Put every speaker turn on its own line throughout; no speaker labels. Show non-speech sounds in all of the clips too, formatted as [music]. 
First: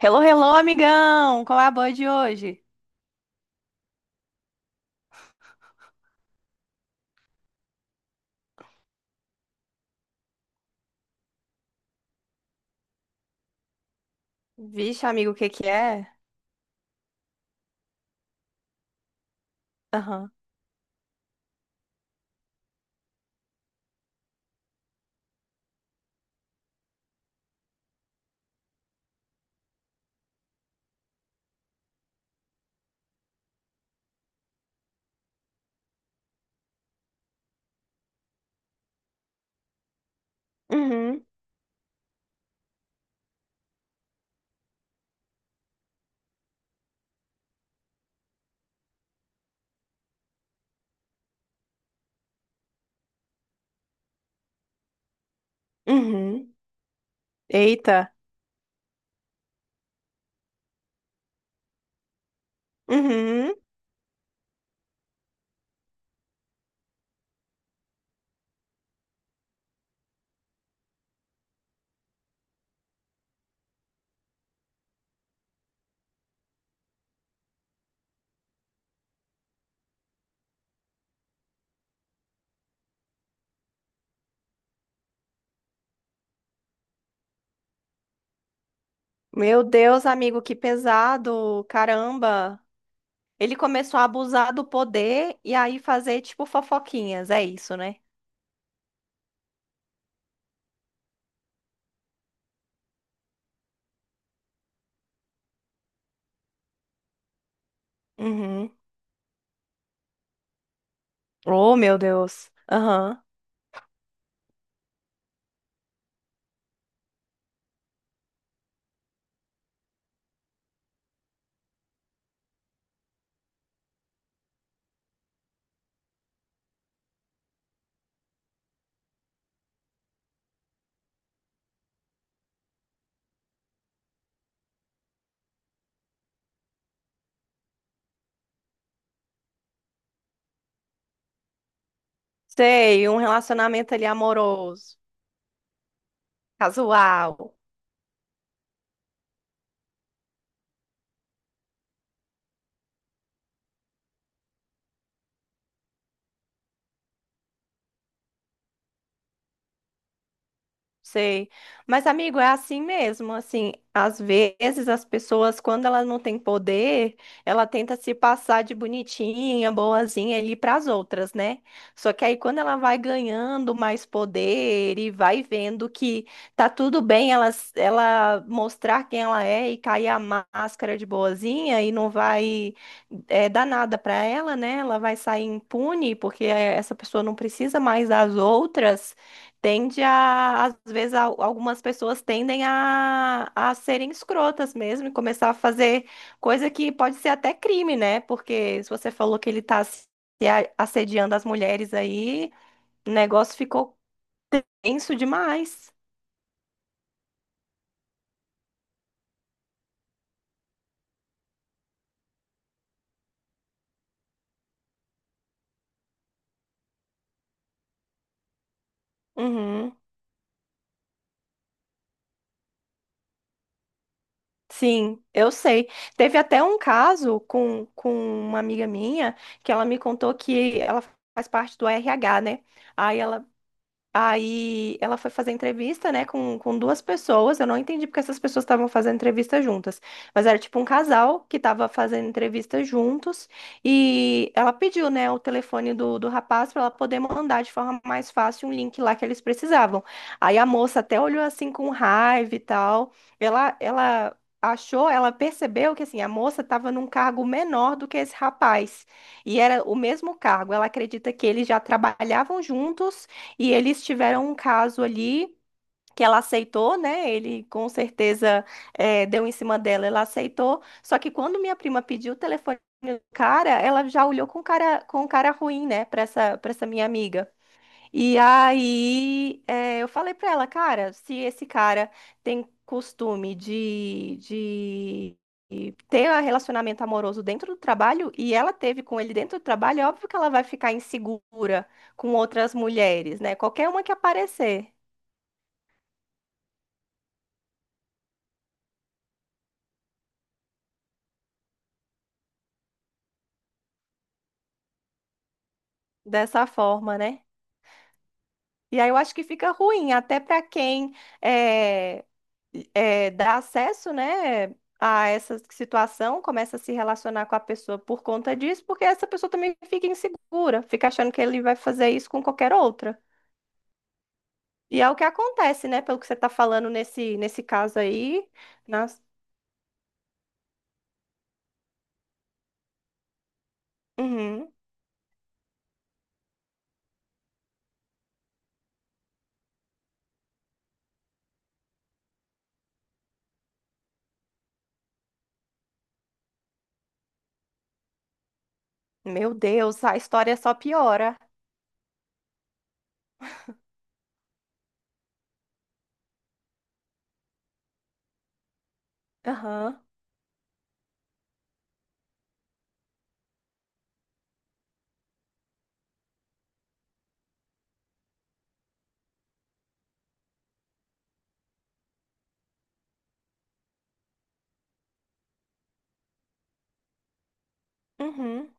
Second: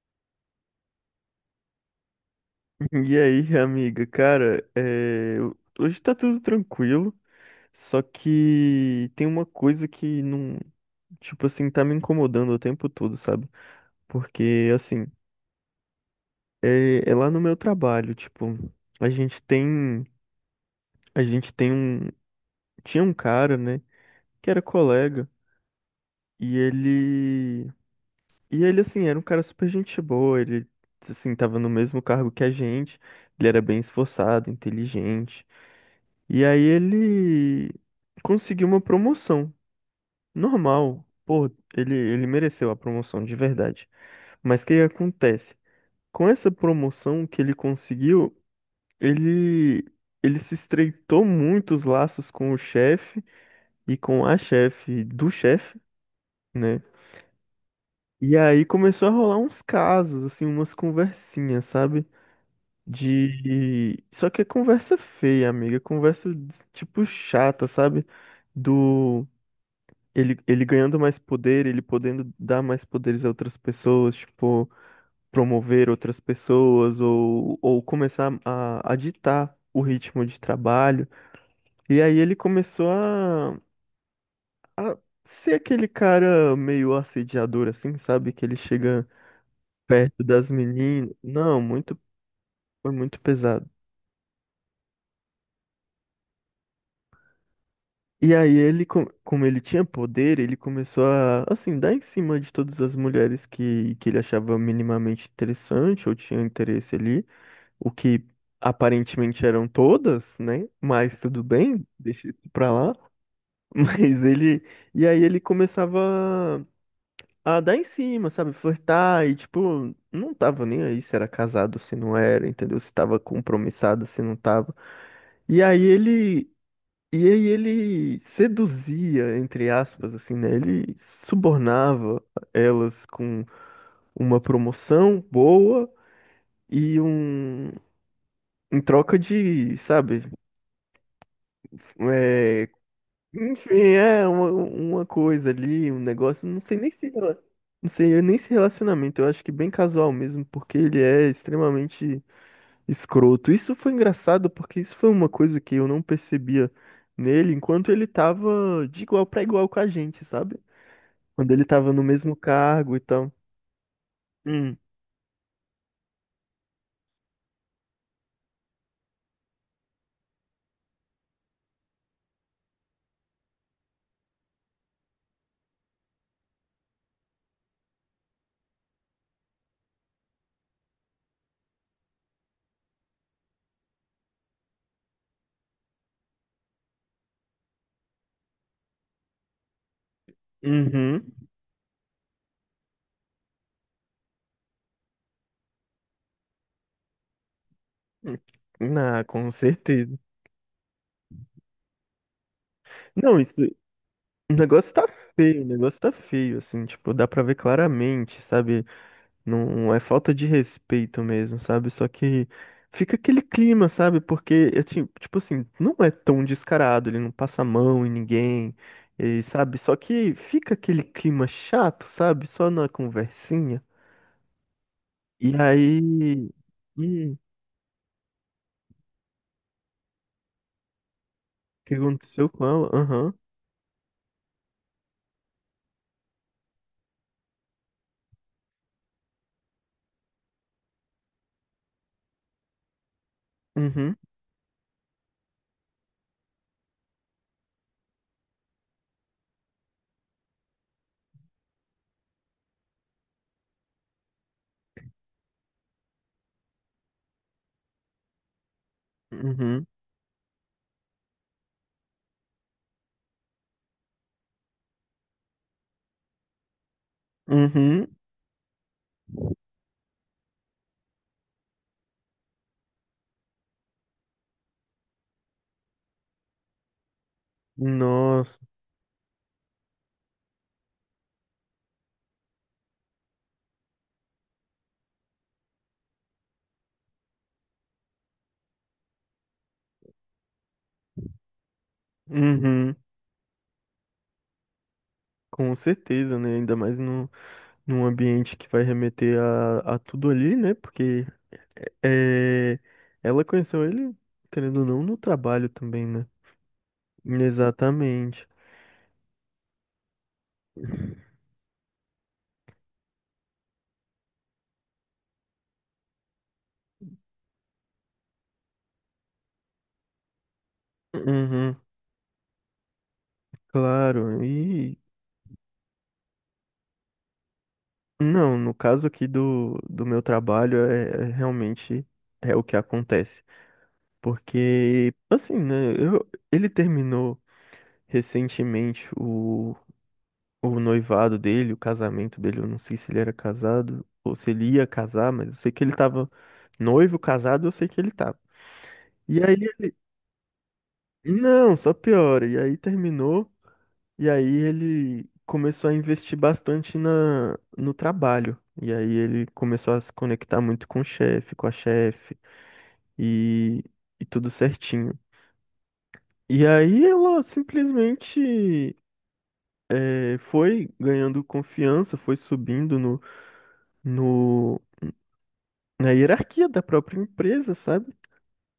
Hello, hello, amigão! Qual é a boa de hoje?
[laughs] E aí, amiga, cara, é, hoje tá tudo tranquilo, só que tem uma coisa que não, tipo assim, tá me incomodando o tempo todo, sabe? Porque, assim,
Vixe, amigo, o que que é?
é lá no meu trabalho, tipo, a gente tem,
Aham.
a gente tem um, tinha um cara, né, que era colega, e ele, e ele, assim, era um cara super gente boa, ele, assim, tava no mesmo cargo que a gente, ele era bem esforçado, inteligente. E aí ele conseguiu uma promoção. Normal.
Uhum.
Pô, ele mereceu a promoção, de verdade. Mas o que acontece? Com essa promoção que ele conseguiu, ele, ele se estreitou muito os laços com o chefe e com a chefe do chefe,
Uhum.
né?
Eita.
E aí começou a rolar uns casos, assim, umas conversinhas, sabe?
Uhum.
De. Só que é conversa feia, amiga. Conversa, tipo, chata, sabe? Do. Ele ganhando mais poder, ele podendo dar mais poderes a outras pessoas, tipo, promover outras pessoas ou começar a ditar o ritmo de trabalho. E aí ele começou a ser aquele cara meio assediador, assim, sabe? Que ele chega
Meu Deus,
perto
amigo,
das
que
meninas. Não,
pesado!
muito,
Caramba!
foi muito
Ele
pesado.
começou a abusar do poder e aí fazer, tipo, fofoquinhas. É isso, né?
E aí ele, como ele tinha poder, ele começou a, assim, dar em cima de todas as mulheres que ele achava minimamente interessante ou tinha interesse ali. O que
Uhum.
aparentemente eram todas, né? Mas tudo
Oh,
bem,
meu
deixa isso
Deus.
pra lá.
Aham.
[laughs] Mas ele. E aí ele começava a dar em cima, sabe? Flertar e, tipo, não tava nem aí se era casado, se não era, entendeu? Se tava compromissado, se não tava. E aí ele. E aí ele seduzia, entre aspas, assim, né? Ele subornava elas com uma promoção boa e um. Em troca de, sabe, é,
Sei, um
enfim,
relacionamento ali
é
amoroso,
uma coisa ali, um negócio, não sei nem se,
casual.
não sei eu nem se relacionamento, eu acho que bem casual mesmo, porque ele é extremamente escroto. Isso foi engraçado porque isso foi uma coisa que eu não percebia nele enquanto ele tava de igual pra igual com a gente, sabe? Quando
Sei.
ele tava no
Mas,
mesmo
amigo, é assim
cargo e
mesmo.
tal.
Assim, às
Hum,
vezes as pessoas, quando elas não têm poder, ela tenta se passar de bonitinha, boazinha ali para as outras, né? Só que aí, quando ela vai ganhando mais poder e vai vendo que tá tudo bem ela, s- ela mostrar quem ela é e cair a máscara de boazinha e não vai dar nada para ela, né? Ela vai sair impune, porque essa pessoa não precisa mais das outras tende a, às vezes,
uhum.
al- algumas pessoas tendem a serem escrotas mesmo e começar a fazer coisa que pode ser até crime, né? Porque se você
Ah,
falou que
com
ele tá se
certeza.
a- assediando as mulheres aí, o
Não, isso,
negócio ficou
o negócio tá
tenso
feio, o
demais.
negócio tá feio, assim, tipo, dá pra ver claramente, sabe? Não é falta de respeito mesmo, sabe? Só que fica aquele clima, sabe? Porque eu tipo assim, não é tão descarado, ele não passa a mão em ninguém, e, sabe? Só
Uhum.
que fica aquele clima chato, sabe? Só na conversinha.
Sim,
E
eu sei.
aí,
Teve até um
e o
caso com uma amiga minha que ela me contou que ela faz parte do
que
RH,
aconteceu
né?
com ela?
Aí
Aham.
ela. Aí ela foi fazer entrevista, né, com duas pessoas. Eu não entendi porque essas pessoas estavam fazendo entrevista juntas. Mas era tipo um casal que estava fazendo entrevista juntos.
Uhum.
E ela pediu, né, o telefone do rapaz para ela poder mandar de forma mais fácil um link lá que eles precisavam. Aí a moça até olhou assim com raiva e tal. Ela achou, ela percebeu que assim, a moça estava num cargo menor do que esse rapaz. E era
Uhum.
o mesmo cargo. Ela acredita que eles já trabalhavam juntos e eles tiveram um caso ali que ela aceitou, né? Ele com
Uhum.
certeza deu em cima dela, ela aceitou. Só que quando minha prima pediu o telefone do cara, ela já olhou com cara ruim, né, para essa minha amiga. E
Nossa.
aí, eu falei pra ela, cara, se esse cara tem costume de, de ter um relacionamento amoroso dentro do trabalho e ela teve com ele dentro do trabalho, é óbvio que ela vai ficar insegura com outras
Uhum.
mulheres, né? Qualquer uma que aparecer
Com certeza, né? Ainda mais no, num ambiente que vai remeter a tudo ali, né? Porque é, ela conheceu ele, querendo ou não, no trabalho também, né?
dessa forma, né?
Exatamente.
E aí eu acho que fica ruim até pra quem é, dá acesso, né, a essa situação, começa a se relacionar com a pessoa por conta disso, porque essa pessoa também fica insegura, fica achando que ele vai
Uhum,
fazer isso com qualquer outra.
claro. E
E é o que acontece, né, pelo que você está falando nesse, nesse caso aí.
não, no caso
Nas...
aqui do meu trabalho, é, realmente é o que acontece.
Uhum.
Porque, assim, né? Ele terminou recentemente o noivado dele, o casamento dele. Eu não sei se ele era casado ou se ele ia casar, mas eu sei que ele tava noivo, casado, eu sei que ele tava. E
Meu
aí
Deus, a história só piora.
não, só piora. E aí terminou, e aí ele começou a investir bastante no trabalho. E aí ele começou a
Aham.
se conectar muito com o chefe, com a chefe, e, e tudo certinho. E aí ela simplesmente foi ganhando confiança, foi subindo no, no, na hierarquia da própria empresa, sabe?
Uhum.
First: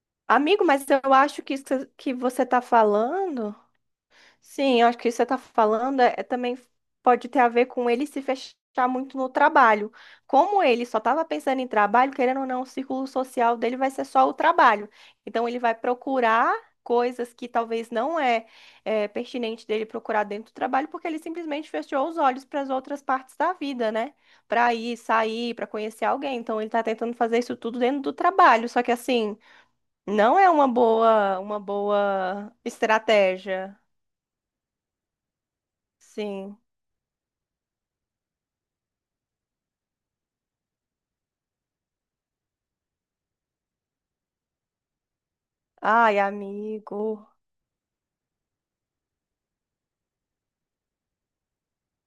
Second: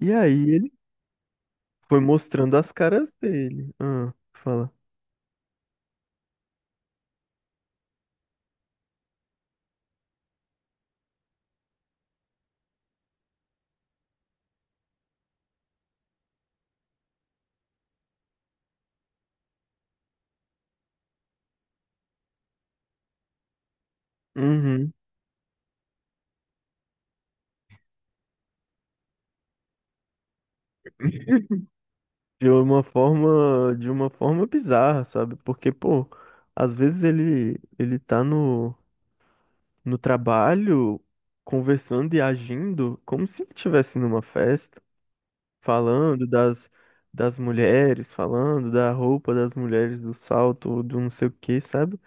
E aí
Amigo,
ele
mas eu acho que isso
foi
que você
mostrando
está
as caras
falando.
dele. Ah, fala.
Sim, eu acho que isso que você está falando é também pode ter a ver com ele se fechar muito no trabalho. Como ele só estava pensando em trabalho, querendo ou não, o círculo social dele vai ser só o trabalho. Então ele vai procurar coisas que talvez não é, é pertinente dele procurar dentro do trabalho, porque ele simplesmente fechou os olhos para as outras partes da vida, né? Para
Uhum.
ir, sair, para conhecer alguém. Então ele está tentando fazer isso tudo dentro do trabalho. Só que assim, não é uma
De
boa
uma forma,
estratégia.
de uma forma bizarra, sabe? Porque, pô,
Sim.
às vezes ele tá no trabalho conversando e agindo como se ele estivesse numa festa,
Ai,
falando das
amigo.
das mulheres, falando da roupa das mulheres, do salto, do não sei o quê, sabe?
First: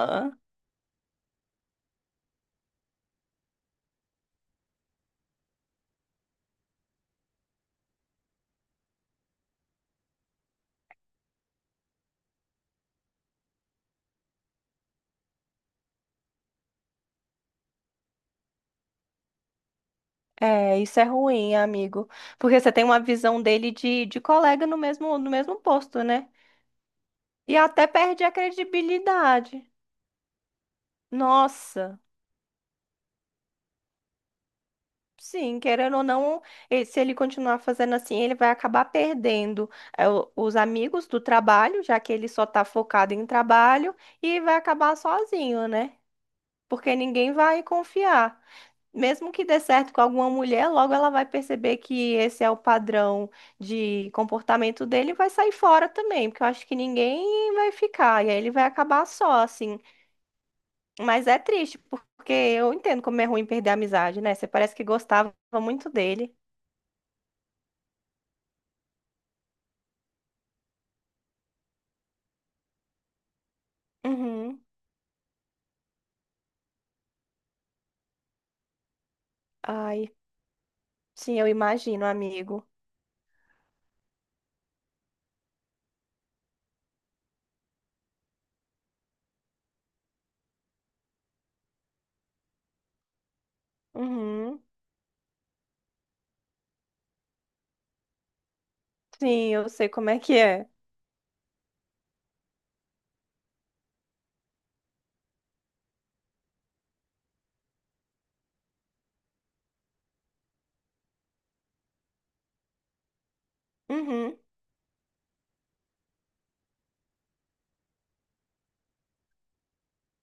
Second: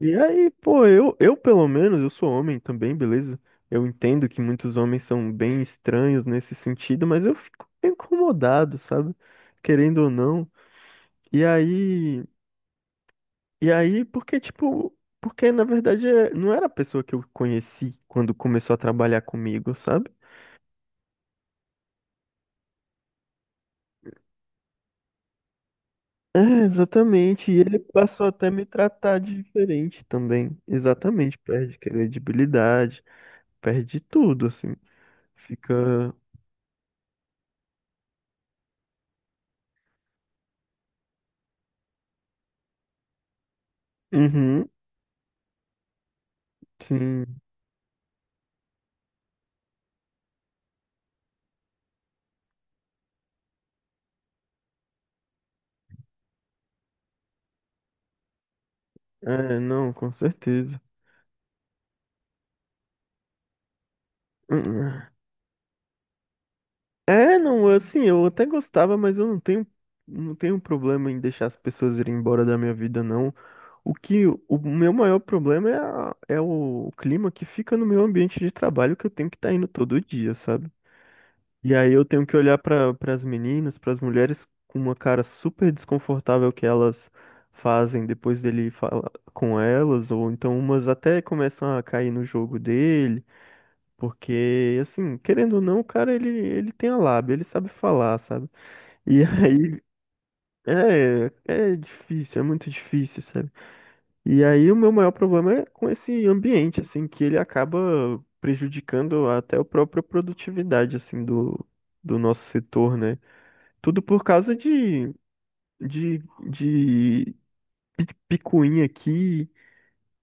E aí, pô, eu pelo menos, eu sou homem também, beleza? Eu entendo que muitos homens são bem estranhos nesse sentido, mas eu fico incomodado, sabe? Querendo ou não, e aí, e aí, porque tipo, porque na verdade não era a pessoa que eu conheci quando começou a trabalhar comigo, sabe?
É, isso é ruim, amigo. Porque você tem uma visão dele de colega no mesmo, no mesmo posto, né?
É, exatamente.
E
E ele
até perde
passou
a
até a me tratar de
credibilidade.
diferente também. Exatamente, perde
Nossa.
credibilidade, perde tudo, assim.
Sim, querendo ou
Fica.
não, e- se ele continuar fazendo assim, ele vai acabar perdendo o- os amigos do trabalho, já que ele só tá focado em trabalho, e vai
Uhum,
acabar sozinho, né? Porque ninguém
sim.
vai confiar. Mesmo que dê certo com alguma mulher, logo ela vai perceber que esse é o padrão de comportamento dele e vai sair fora também, porque eu acho que ninguém vai ficar, e aí ele vai acabar só,
É,
assim.
não, com certeza.
Mas é triste, porque eu entendo como é ruim perder a amizade, né? Você parece que
Hum,
gostava muito dele.
É, não, assim, eu até gostava, mas eu não tenho problema em deixar as pessoas irem embora da minha vida, não. O que, o
Uhum.
meu maior problema é, é o clima que fica no meu ambiente de trabalho que eu tenho que estar indo todo
Ai,
dia, sabe?
sim, eu
E aí eu
imagino,
tenho que olhar
amigo.
para as meninas, para as mulheres com uma cara super desconfortável que elas fazem depois dele falar com elas, ou então umas até começam a cair no jogo dele.
Uhum.
Porque, assim, querendo ou não, o cara, ele tem a lábia, ele sabe falar, sabe? E [laughs]
Sim, eu
aí,
sei como é que é.
é difícil, é muito difícil, sabe? E aí, o meu maior problema é com esse ambiente, assim, que ele acaba prejudicando até a própria produtividade, assim, do nosso setor, né? Tudo por
Uhum.
causa de, de picuinha aqui,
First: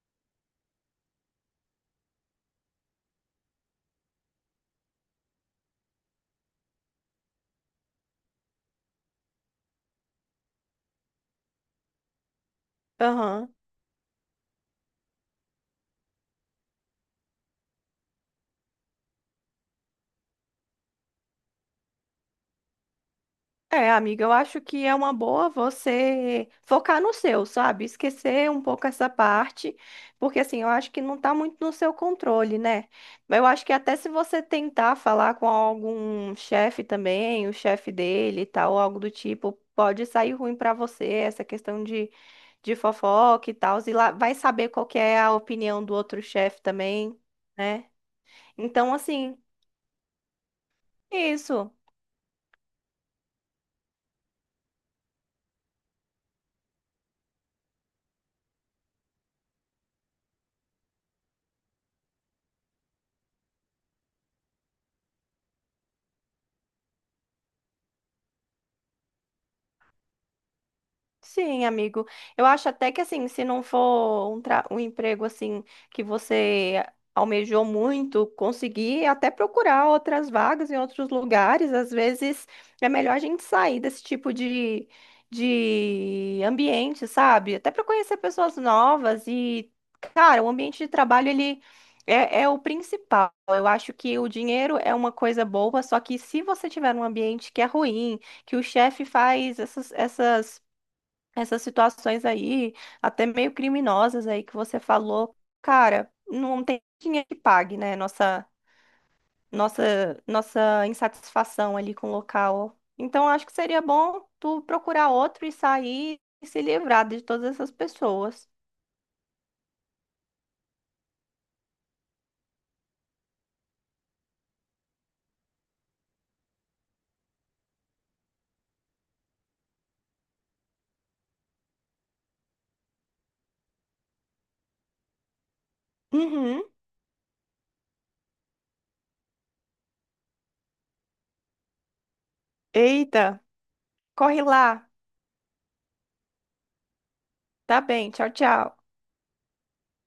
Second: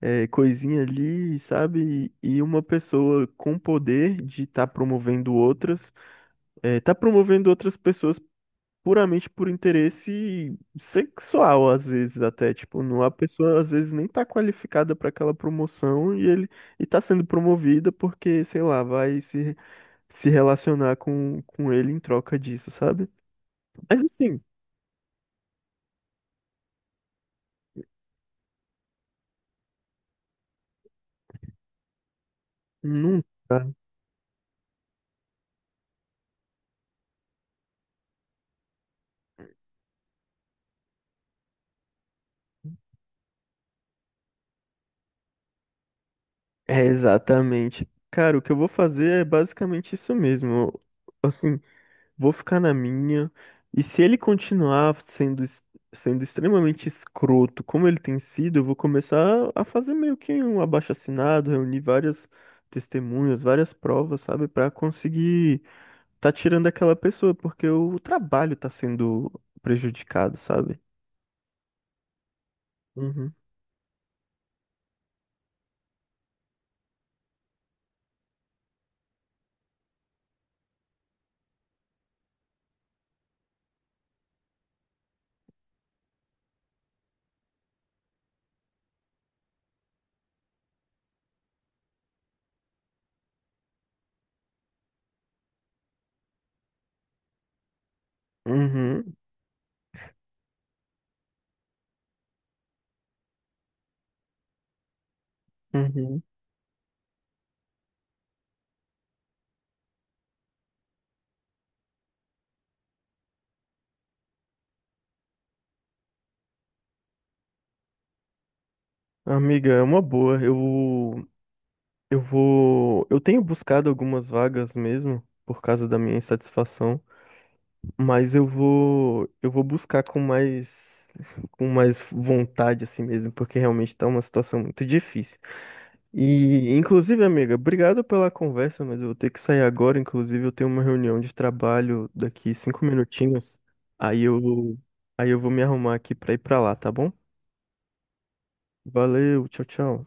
é, coisinha ali, sabe? E uma pessoa com poder de estar promovendo outras é, tá promovendo outras pessoas puramente por interesse sexual, às vezes até, tipo, não, a
Aham.
pessoa às vezes nem tá qualificada para aquela promoção e ele e tá sendo promovida porque, sei lá, vai se relacionar com ele em troca disso, sabe?
É,
Mas
amiga, eu
assim,
acho que é uma boa você focar no seu, sabe? Esquecer um pouco essa parte, porque assim, eu acho que não tá muito no seu controle, né?
não
Eu acho
tá.
que até se você tentar falar com algum chefe também, o chefe dele e tal, algo do tipo, pode sair ruim pra você essa questão de fofoca e tal, e lá vai saber qual que é a opinião do outro chefe
É
também, né?
exatamente. Cara, o que eu vou
Então,
fazer é
assim,
basicamente isso mesmo. Assim,
isso.
vou ficar na minha. E se ele continuar sendo, sendo extremamente escroto, como ele tem sido, eu vou começar a fazer meio que um abaixo-assinado, reunir várias testemunhas, várias provas, sabe, pra conseguir tá tirando aquela pessoa, porque o trabalho tá sendo prejudicado, sabe?
Sim, amigo. Eu acho até que assim,
Uhum,
se não for um, tra- um emprego assim que você almejou muito, conseguir até procurar outras vagas em outros lugares, às vezes é melhor a gente sair desse tipo de ambiente, sabe? Até para conhecer pessoas novas e, cara, o ambiente de trabalho ele é o principal. Eu acho que o dinheiro é uma coisa boa, só que se você tiver um ambiente que é ruim, que o chefe
uhum,
faz essas essas situações aí, até meio criminosas aí que você falou, cara,
uhum.
não tem dinheiro que pague, né? Nossa insatisfação ali com o local. Então, acho que seria bom tu procurar outro e sair e se livrar de todas essas pessoas.
Amiga, é uma boa. Eu tenho buscado algumas vagas mesmo por causa da minha insatisfação. Mas eu vou buscar com mais vontade assim mesmo, porque realmente tá uma situação muito difícil.
Uhum.
E, inclusive, amiga, obrigado pela conversa, mas eu vou ter que sair agora. Inclusive, eu tenho uma reunião de trabalho daqui 5
Eita,
minutinhos. Aí
corre
eu,
lá.
aí eu vou me arrumar aqui pra ir pra lá, tá bom?
Tá bem, tchau, tchau.
Valeu, tchau, tchau.